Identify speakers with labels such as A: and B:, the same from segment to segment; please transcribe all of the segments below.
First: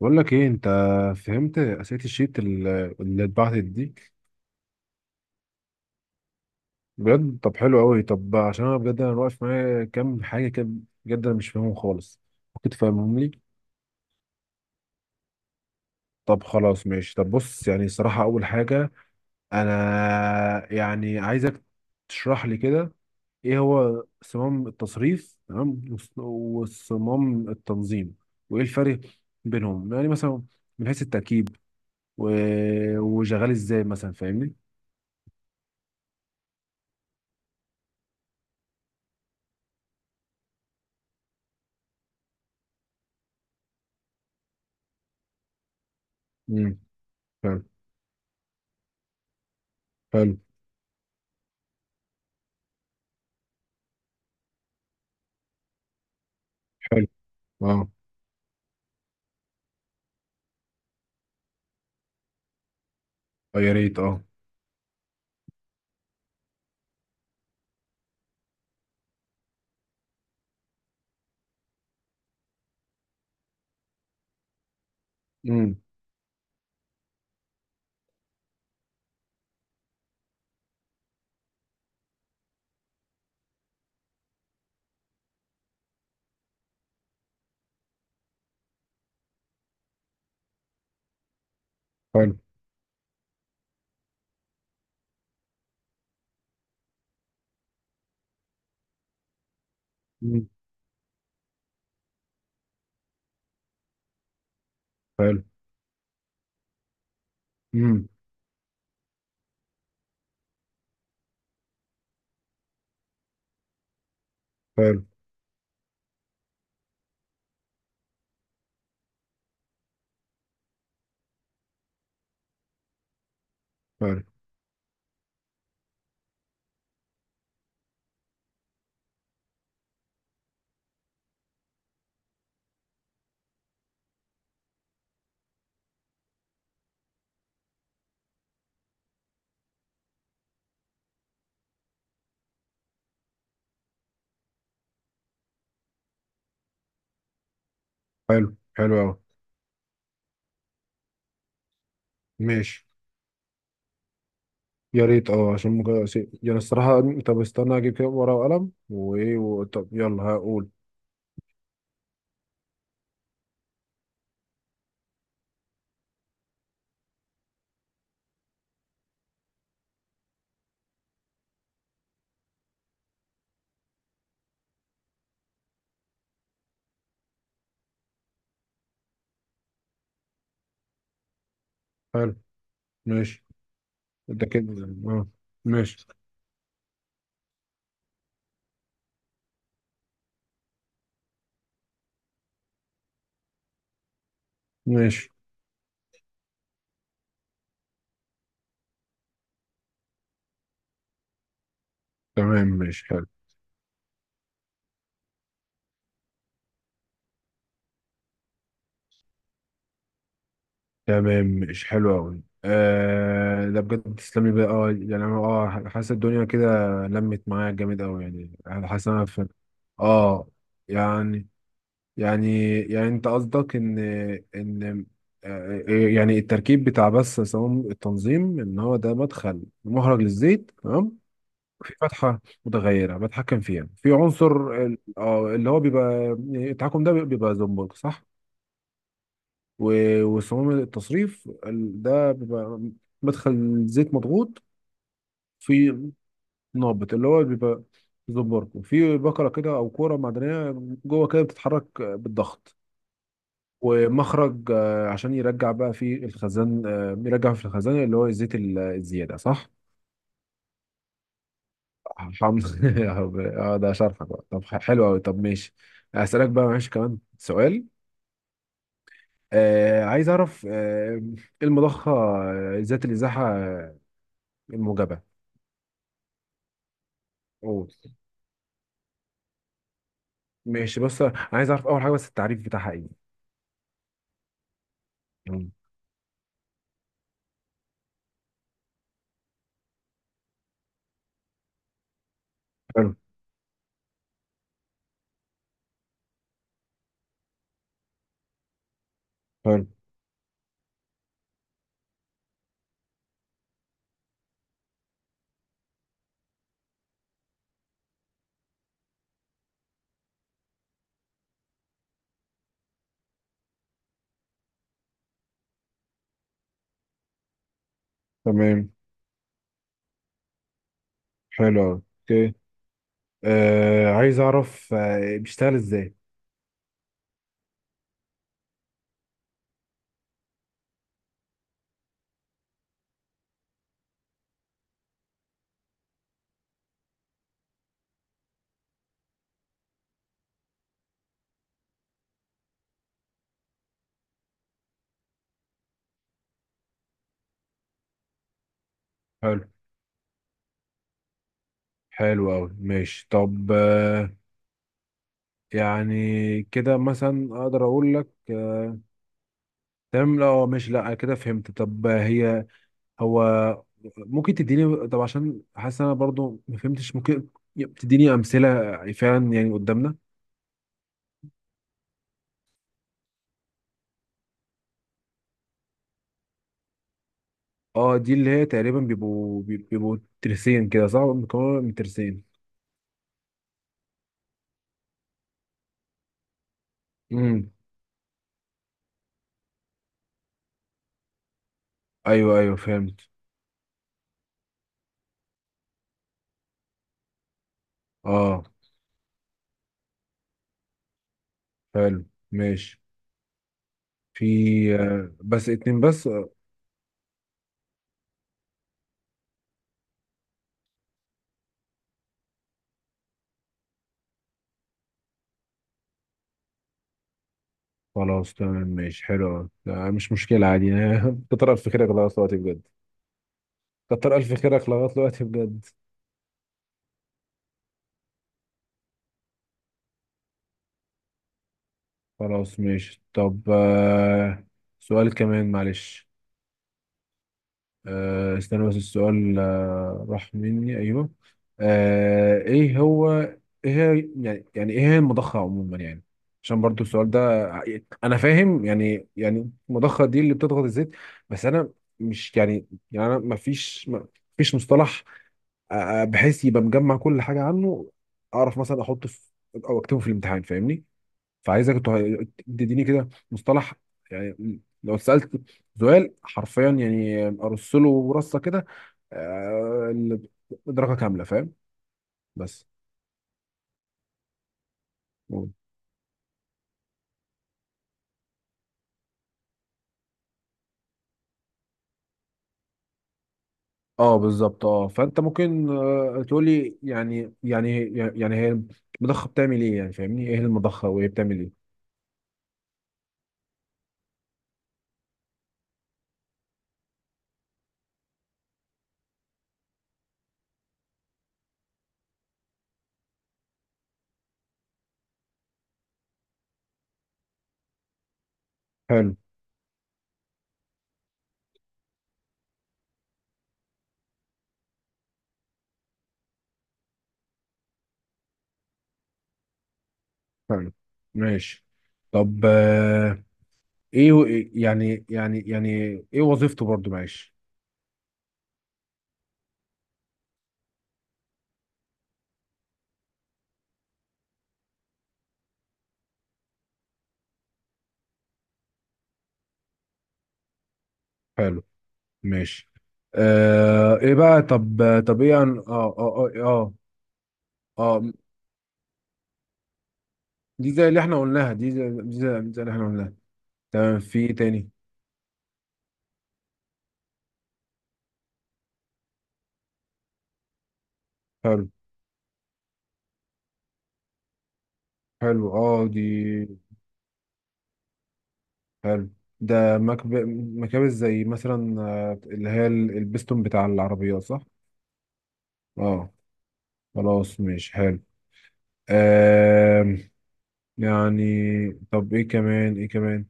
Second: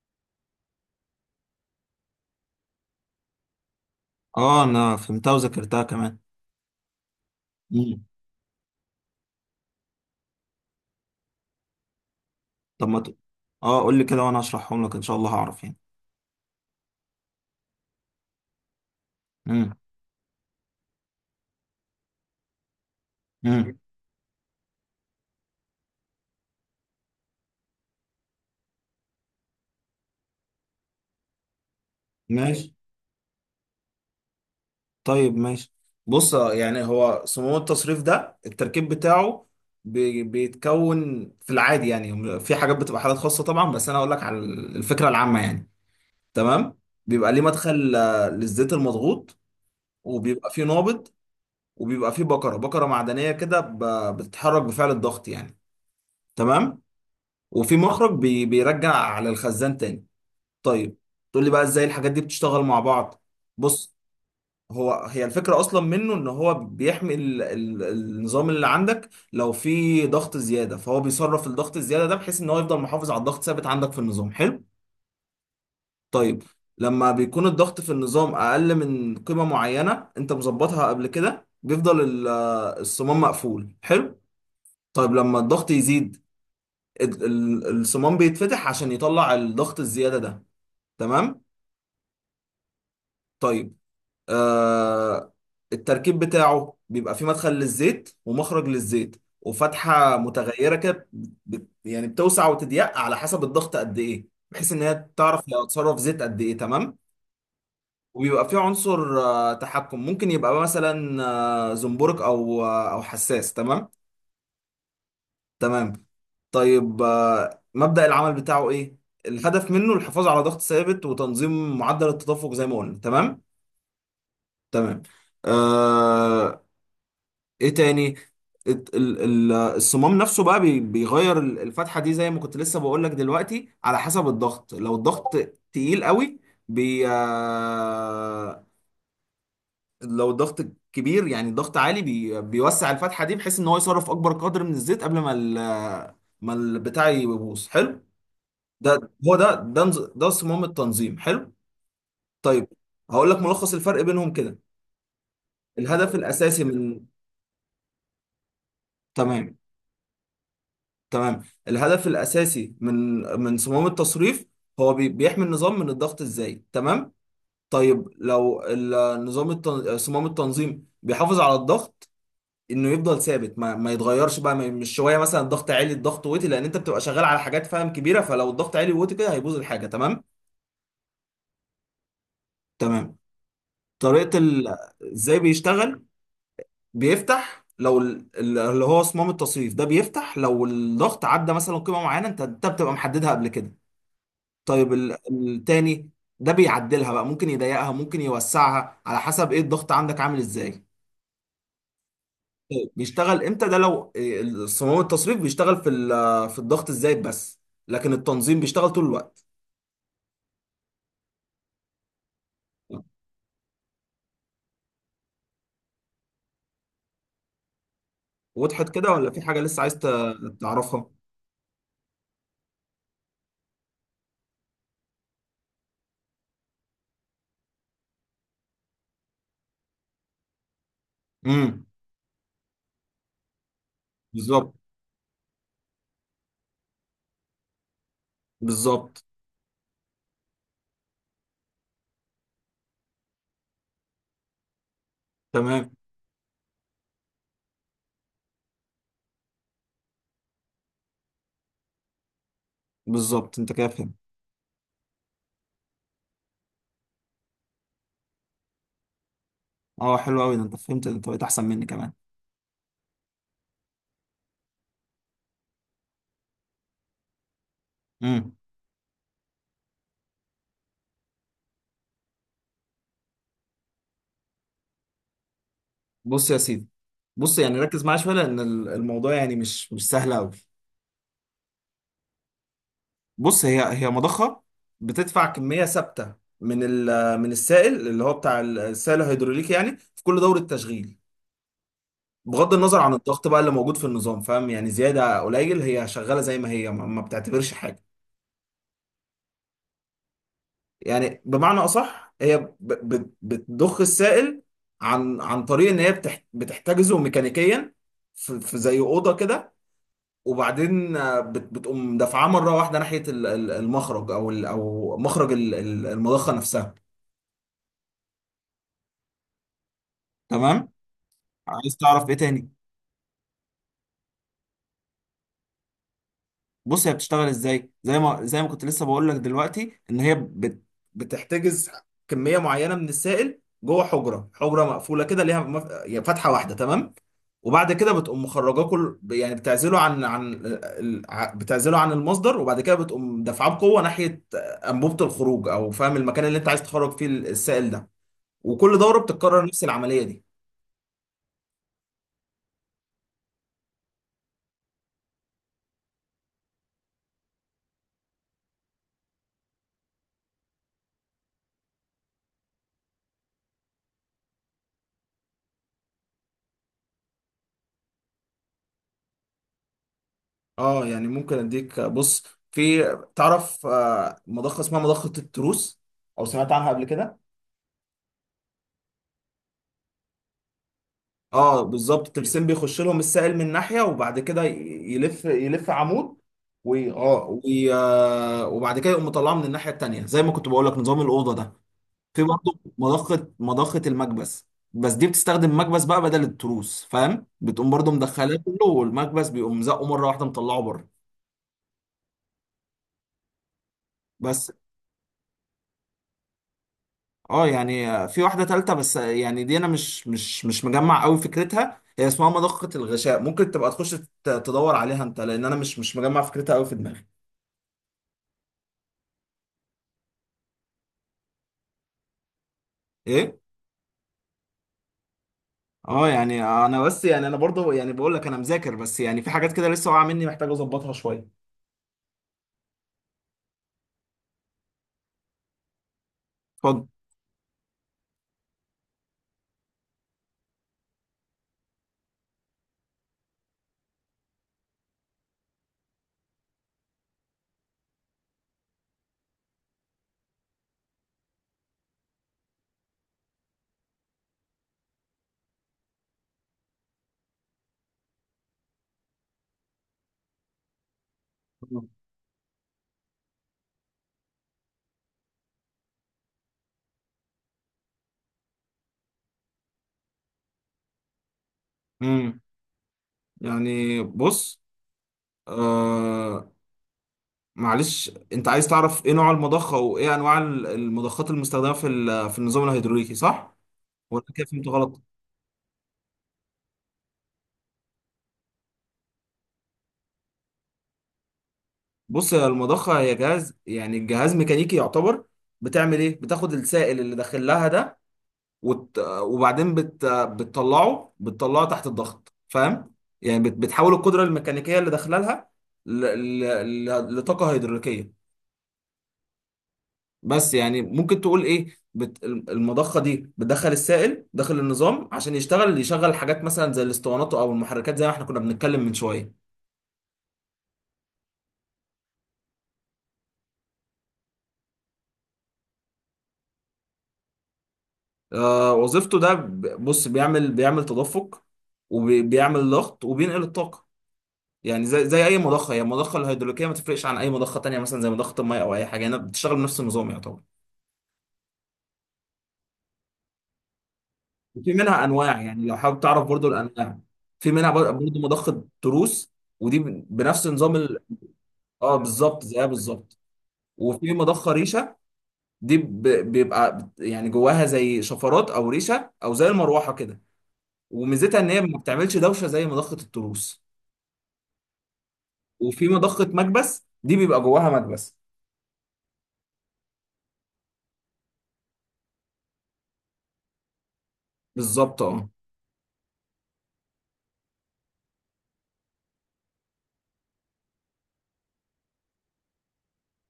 A: بقول لك ايه انت فهمت اسئله الشيت اللي اتبعتت دي.
B: اه، انا فهمتها وذاكرتها كمان.
A: بجد؟ طب حلو
B: مم.
A: قوي. طب عشان انا بجد، انا واقف معايا كام حاجه كده، بجد انا مش فاهمهم خالص. ممكن
B: طب ما ت...
A: تفهمهم لي؟
B: اه، قول لي كده وانا هشرحهم لك ان شاء الله هعرف يعني.
A: طب خلاص، ماشي. طب بص، يعني الصراحه اول حاجه،
B: مم.
A: انا يعني عايزك تشرح لي كده ايه
B: مم.
A: هو صمام التصريف، تمام، وصمام التنظيم، وايه الفرق بينهم، يعني مثلا من حيث التركيب
B: ماشي.
A: وشغال ازاي مثلا، فاهمني؟
B: طيب ماشي. بص، يعني هو صمام التصريف ده التركيب بتاعه بيتكون في العادي، يعني في حاجات بتبقى حالات خاصة طبعا، بس انا اقول لك على الفكرة العامة يعني. تمام.
A: امم
B: بيبقى ليه
A: حلو.
B: مدخل للزيت المضغوط،
A: حلو.
B: وبيبقى فيه نابض، وبيبقى فيه بكرة معدنية كده بتتحرك بفعل الضغط يعني. تمام.
A: حلو
B: وفي
A: اه.
B: مخرج بيرجع على الخزان تاني. طيب تقول لي بقى ازاي الحاجات دي بتشتغل مع بعض؟
A: آه، يا
B: بص،
A: ريت اه.
B: هي الفكرة أصلا منه إن هو بيحمي ال النظام اللي عندك. لو في ضغط زيادة، فهو بيصرف الضغط الزيادة ده بحيث إن هو يفضل محافظ على الضغط ثابت عندك في النظام. حلو.
A: امم.
B: طيب لما بيكون الضغط في النظام أقل من قيمة معينة أنت مظبطها قبل كده بيفضل الصمام مقفول. حلو. طيب لما الضغط يزيد، الصمام بيتفتح عشان يطلع الضغط الزيادة ده. تمام.
A: حلو.
B: طيب آه التركيب بتاعه بيبقى فيه مدخل للزيت ومخرج للزيت وفتحة
A: امم.
B: متغيرة كده. يعني بتوسع وتضيق على حسب الضغط قد ايه، بحيث ان هي تعرف
A: حلو.
B: هي هتصرف زيت قد ايه. تمام.
A: امم.
B: وبيبقى فيه عنصر تحكم ممكن يبقى مثلا زنبرك او حساس. تمام.
A: حلو.
B: تمام. طيب مبدأ العمل بتاعه ايه؟ الهدف منه الحفاظ على ضغط ثابت وتنظيم معدل التدفق، زي ما قلنا. تمام.
A: حلو.
B: تمام. آه... ايه تاني؟ الصمام نفسه بقى بيغير الفتحة دي زي ما كنت لسه بقول لك دلوقتي، على حسب الضغط. لو الضغط تقيل قوي، بي آه... لو الضغط كبير، يعني الضغط عالي، بيوسع الفتحة دي بحيث ان هو يصرف اكبر قدر من الزيت قبل ما البتاع يبوظ. حلو.
A: حلو. حلو اه.
B: ده هو ده ده نز- ده صمام التنظيم. حلو. طيب
A: ماشي.
B: هقول لك ملخص الفرق بينهم كده.
A: يا ريت اه، عشان ممكن
B: الهدف
A: أسيب. يعني
B: الاساسي
A: الصراحة،
B: من
A: طب استنى اجيب كده ورقة وقلم
B: تمام.
A: طب يلا هقول.
B: تمام. الهدف الأساسي من صمام التصريف هو بيحمي النظام من الضغط الزايد. تمام. طيب صمام التنظيم بيحافظ على الضغط انه يفضل ثابت، ما يتغيرش بقى. ما... مش شويه مثلا الضغط عالي، الضغط واطي. لان انت بتبقى شغال على حاجات فاهم كبيره، فلو الضغط عالي واطي كده هيبوظ الحاجه. تمام.
A: حلو.
B: تمام.
A: ماشي.
B: طريقه
A: ده
B: ال...
A: كده اه.
B: ازاي بيشتغل؟
A: ماشي.
B: بيفتح لو اللي هو صمام التصريف ده بيفتح لو الضغط عدى مثلا قيمه معينه انت بتبقى محددها قبل كده. طيب
A: ماشي.
B: التاني ده بيعدلها بقى، ممكن يضيقها ممكن يوسعها على حسب ايه الضغط عندك عامل ازاي.
A: تمام، ماشي، حلو.
B: بيشتغل امتى ده؟ لو صمام التصريف بيشتغل في في الضغط الزايد بس، لكن التنظيم بيشتغل طول الوقت.
A: تمام ماشي حلو قوي. آه، ده بجد تسلمي بقى. اه يعني انا اه حاسس الدنيا كده لمت معايا جامد قوي.
B: وضحت
A: يعني حاسس
B: كده،
A: إن انا
B: ولا في
A: في،
B: حاجة لسه عايز
A: اه.
B: تعرفها؟
A: يعني يعني انت قصدك ان، ان، آه، آه، يعني التركيب بتاع بس صمام التنظيم، ان هو ده مدخل مخرج للزيت، تمام،
B: امم.
A: في فتحه متغيره بتحكم فيها، في عنصر
B: بالظبط.
A: اللي هو بيبقى، يعني التحكم ده بيبقى زنبرك، صح؟
B: بالظبط.
A: وصمام التصريف ده بيبقى مدخل زيت مضغوط،
B: تمام.
A: في نابت اللي هو بيبقى زنبرك، وفي بكره كده او كوره معدنيه جوه كده بتتحرك بالضغط،
B: بالظبط، انت كده فهمت.
A: ومخرج آه، عشان يرجع بقى في الخزان، آه، يرجع في الخزان اللي هو الزيت الزيادة، صح؟
B: اه حلو قوي. ده انت فهمت، ده انت بقيت احسن مني كمان.
A: حمض. اه ده شرحك بقى. طب حلو قوي. طب ماشي، هسألك بقى، معلش، كمان سؤال.
B: امم.
A: آه، عايز اعرف آه المضخة آه، ذات الازاحة آه، الموجبة.
B: بص يا سيدي، بص يعني
A: قول.
B: ركز معايا شويه لان الموضوع يعني مش سهل قوي.
A: ماشي. بص، عايز اعرف اول حاجة بس، التعريف بتاعها ايه.
B: بص، هي مضخه بتدفع
A: مم.
B: كميه ثابته من السائل اللي هو بتاع السائل الهيدروليكي، يعني في كل دوره تشغيل، بغض النظر عن
A: حلو.
B: الضغط بقى اللي موجود في النظام، فاهم؟ يعني زياده قليل هي شغاله زي ما هي، ما بتعتبرش حاجه.
A: حلو.
B: يعني بمعنى اصح هي بتضخ السائل عن طريق ان هي بتحتجزه ميكانيكيا في في زي اوضه كده، وبعدين بتقوم دافعاه مره واحده ناحيه المخرج او مخرج المضخه نفسها.
A: تمام.
B: تمام.
A: حلو
B: عايز
A: أوي.
B: تعرف ايه
A: اوكي.
B: تاني؟
A: آه، عايز اعرف آه بيشتغل ازاي.
B: بص هي بتشتغل ازاي، زي ما كنت لسه بقول لك دلوقتي، ان هي بتحتجز كميه معينه من السائل جوه حجره مقفوله كده ليها يعني فتحه واحده. تمام. وبعد كده بتقوم مخرجاه كل، يعني بتعزله عن عن ال- ع- بتعزله عن المصدر، وبعد كده بتقوم دافعاه بقوه ناحيه انبوبه الخروج، او فاهم المكان اللي انت عايز تخرج فيه السائل ده. وكل دوره
A: حلو.
B: بتتكرر نفس العمليه دي.
A: حلو أوي. ماشي. طب آه، يعني كده مثلا أقدر أقول لك آه، تمام. لا آه، ماشي. لا كده فهمت. طب آه، هي، هو، ممكن تديني؟ طب عشان حاسس أنا برضو ما فهمتش، ممكن تديني أمثلة فعلا يعني قدامنا.
B: اه، يعني ممكن اديك. بص في، تعرف مضخه اسمها مضخه التروس، او سمعت عنها قبل كده؟
A: اه، دي اللي هي تقريبا بيبقوا ترسين كده، صح؟ مكونة
B: اه
A: من
B: بالظبط.
A: ترسين.
B: الترسين بيخش لهم السائل من ناحيه، وبعد كده يلف، عمود، وي... اه
A: امم.
B: وي... آه، وبعد كده يقوم مطلعه من الناحيه التانيه زي ما كنت بقول لك نظام الاوضه ده. في
A: ايوه ايوه،
B: برضه
A: فهمت.
B: مضخه المكبس، بس دي بتستخدم مكبس بقى بدل التروس، فاهم؟ بتقوم برضه مدخلاه
A: اه.
B: كله والمكبس بيقوم زقه مره واحده مطلعه بره.
A: حلو. ماشي.
B: بس
A: في، آه، بس اتنين بس؟
B: اه يعني في واحدة تالتة، بس يعني دي انا مش مجمع قوي فكرتها، هي اسمها مضخة الغشاء، ممكن تبقى تخش تدور عليها انت، لان انا مش مجمع فكرتها قوي في دماغي.
A: خلاص تمام، ماشي، حلو أوي. لا مش مشكلة، عادي. كتر ألف خيرك لغاية دلوقتي بجد.
B: ايه؟
A: كتر ألف خيرك لغاية دلوقتي بجد.
B: اه يعني انا بس، يعني انا برضو يعني بقول لك انا مذاكر، بس يعني في حاجات كده لسه واقعة مني محتاج اظبطها شوية.
A: خلاص ماشي. طب آه، سؤال كمان معلش.
B: اتفضل.
A: آه، استنى بس، السؤال آه، راح مني. أيوه، آه، إيه هو، إيه هي، يعني يعني إيه هي المضخة عموما يعني؟ عشان برضو السؤال ده أنا فاهم يعني، يعني المضخة دي اللي بتضغط الزيت، بس أنا مش يعني، يعني أنا مفيش، مفيش مصطلح آه، بحيث يبقى مجمع كل حاجه عنه، اعرف مثلا احطه في، او اكتبه في الامتحان، فاهمني؟ فعايزك تديني كده مصطلح، يعني لو سالت سؤال حرفيا، يعني ارص له رصه كده، آه، درجه كامله، فاهم؟
B: امم.
A: بس.
B: يعني بص آه معلش، انت عايز تعرف ايه نوع المضخة وايه انواع المضخات المستخدمة في في النظام الهيدروليكي، صح
A: اه
B: ولا كده
A: بالظبط.
B: فهمت
A: اه،
B: غلط؟
A: فانت ممكن آه، تقول لي يعني يعني يعني هي المضخه بتعمل ايه. يعني فاهمني ايه المضخه وهي بتعمل ايه.
B: بص يا، المضخة هي جهاز، يعني الجهاز ميكانيكي يعتبر. بتعمل ايه؟ بتاخد السائل اللي داخل لها ده، بتطلعه، تحت الضغط، فاهم؟ يعني بتحول القدرة الميكانيكية اللي داخلها لها ل... لطاقة هيدروليكية.
A: حلو.
B: بس يعني ممكن تقول ايه، المضخة دي بتدخل السائل داخل النظام عشان يشغل حاجات مثلا زي الاسطوانات او المحركات زي ما احنا كنا بنتكلم من شوية.
A: حلو. ماشي. طب آه، ايه و- يعني ايه وظيفته برضو، معلش.
B: وظيفته ده بص بيعمل، تدفق، وبيعمل ضغط، وبينقل الطاقة. يعني زي أي مضخة. هي المضخة الهيدروليكية ما تفرقش عن أي مضخة تانية، مثلا زي مضخة المية أو أي حاجة، هنا بتشتغل بنفس النظام يعتبر.
A: حلو. ماشي. آه ايه بقى؟
B: وفي
A: طب،
B: منها
A: طب ايه
B: أنواع، يعني لو حابب تعرف برضو الأنواع. في منها
A: اه، آه،
B: برضو مضخة تروس، ودي بنفس
A: دي
B: نظام
A: زي اللي احنا قلناها، دي زي،
B: اه بالظبط،
A: دي زي
B: زيها
A: اللي احنا قلناها.
B: بالظبط.
A: تمام،
B: وفي
A: في ايه
B: مضخة
A: تاني؟
B: ريشة، دي يعني جواها زي شفرات أو ريشة أو زي المروحة كده، وميزتها إن هي
A: حلو.
B: ما بتعملش دوشة زي مضخة التروس.
A: حلو اه،
B: وفي
A: دي.
B: مضخة مكبس دي بيبقى جواها مكبس.
A: حلو. ده مكابس زي مثلا آه، اللي هي البستون بتاع العربيات، صح؟
B: بالظبط اه.
A: اه. خلاص ماشي، حلو. آه يعني، طب ايه كمان، ايه كمان؟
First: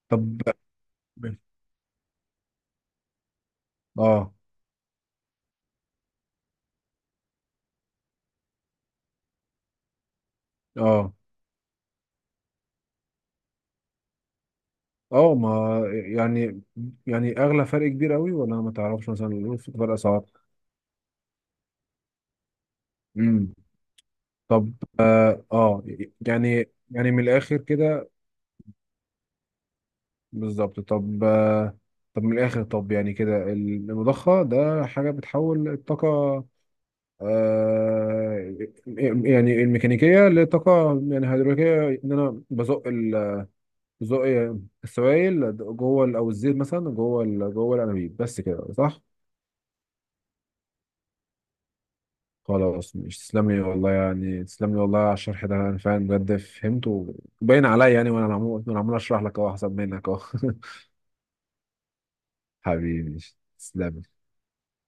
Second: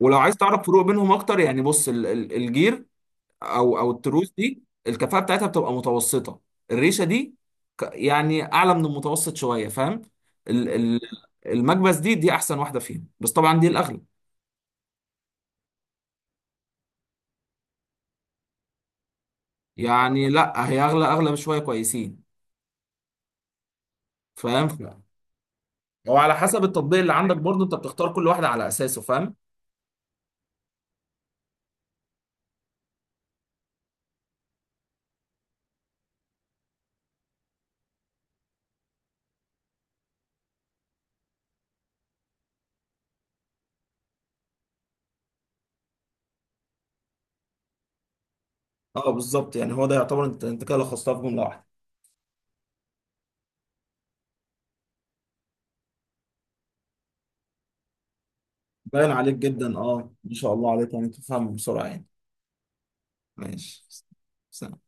B: ولو عايز
A: طب،
B: تعرف فروق بينهم اكتر يعني، بص الجير او
A: اه
B: التروس دي الكفاءة بتاعتها بتبقى متوسطة. الريشة دي يعني اعلى من المتوسط شوية، فاهم؟ ال- ال-
A: اه
B: المكبس دي احسن واحدة فيهم، بس طبعا دي الاغلى.
A: اه ما، يعني، يعني اغلى فرق كبير قوي، ولا ما تعرفش مثلا في فرق اسعار؟
B: يعني لا هي اغلى، اغلى بشوية كويسين،
A: امم.
B: فاهم؟
A: طب، اه آه،
B: هو على حسب
A: يعني
B: التطبيق
A: يعني
B: اللي
A: من
B: عندك
A: الاخر
B: برضه انت
A: كده.
B: بتختار كل واحدة على اساسه، فاهم؟
A: بالظبط. طب آه، طب من الاخر، طب يعني كده المضخه ده حاجه بتحول الطاقه آه، يعني الميكانيكيه لطاقه يعني هيدروليكيه، ان انا بزق بزق السوائل جوه او الزيت مثلا جوه جوه الانابيب، بس كده، صح؟
B: اه بالظبط، يعني هو ده يعتبر. انت كده لخصتها في جملة واحدة.
A: خلاص. مش تسلم لي والله، يعني تسلم لي والله على الشرح ده، انا فعلا بجد فهمته، باين عليا، يعني وانا عمال
B: باين
A: اشرح
B: عليك
A: لك اهو، احسن
B: جدا،
A: منك
B: اه،
A: اهو.
B: ما شاء الله عليك، يعني تفهم بسرعة يعني.
A: حبيبي.
B: ماشي.
A: تسلم.
B: سلام.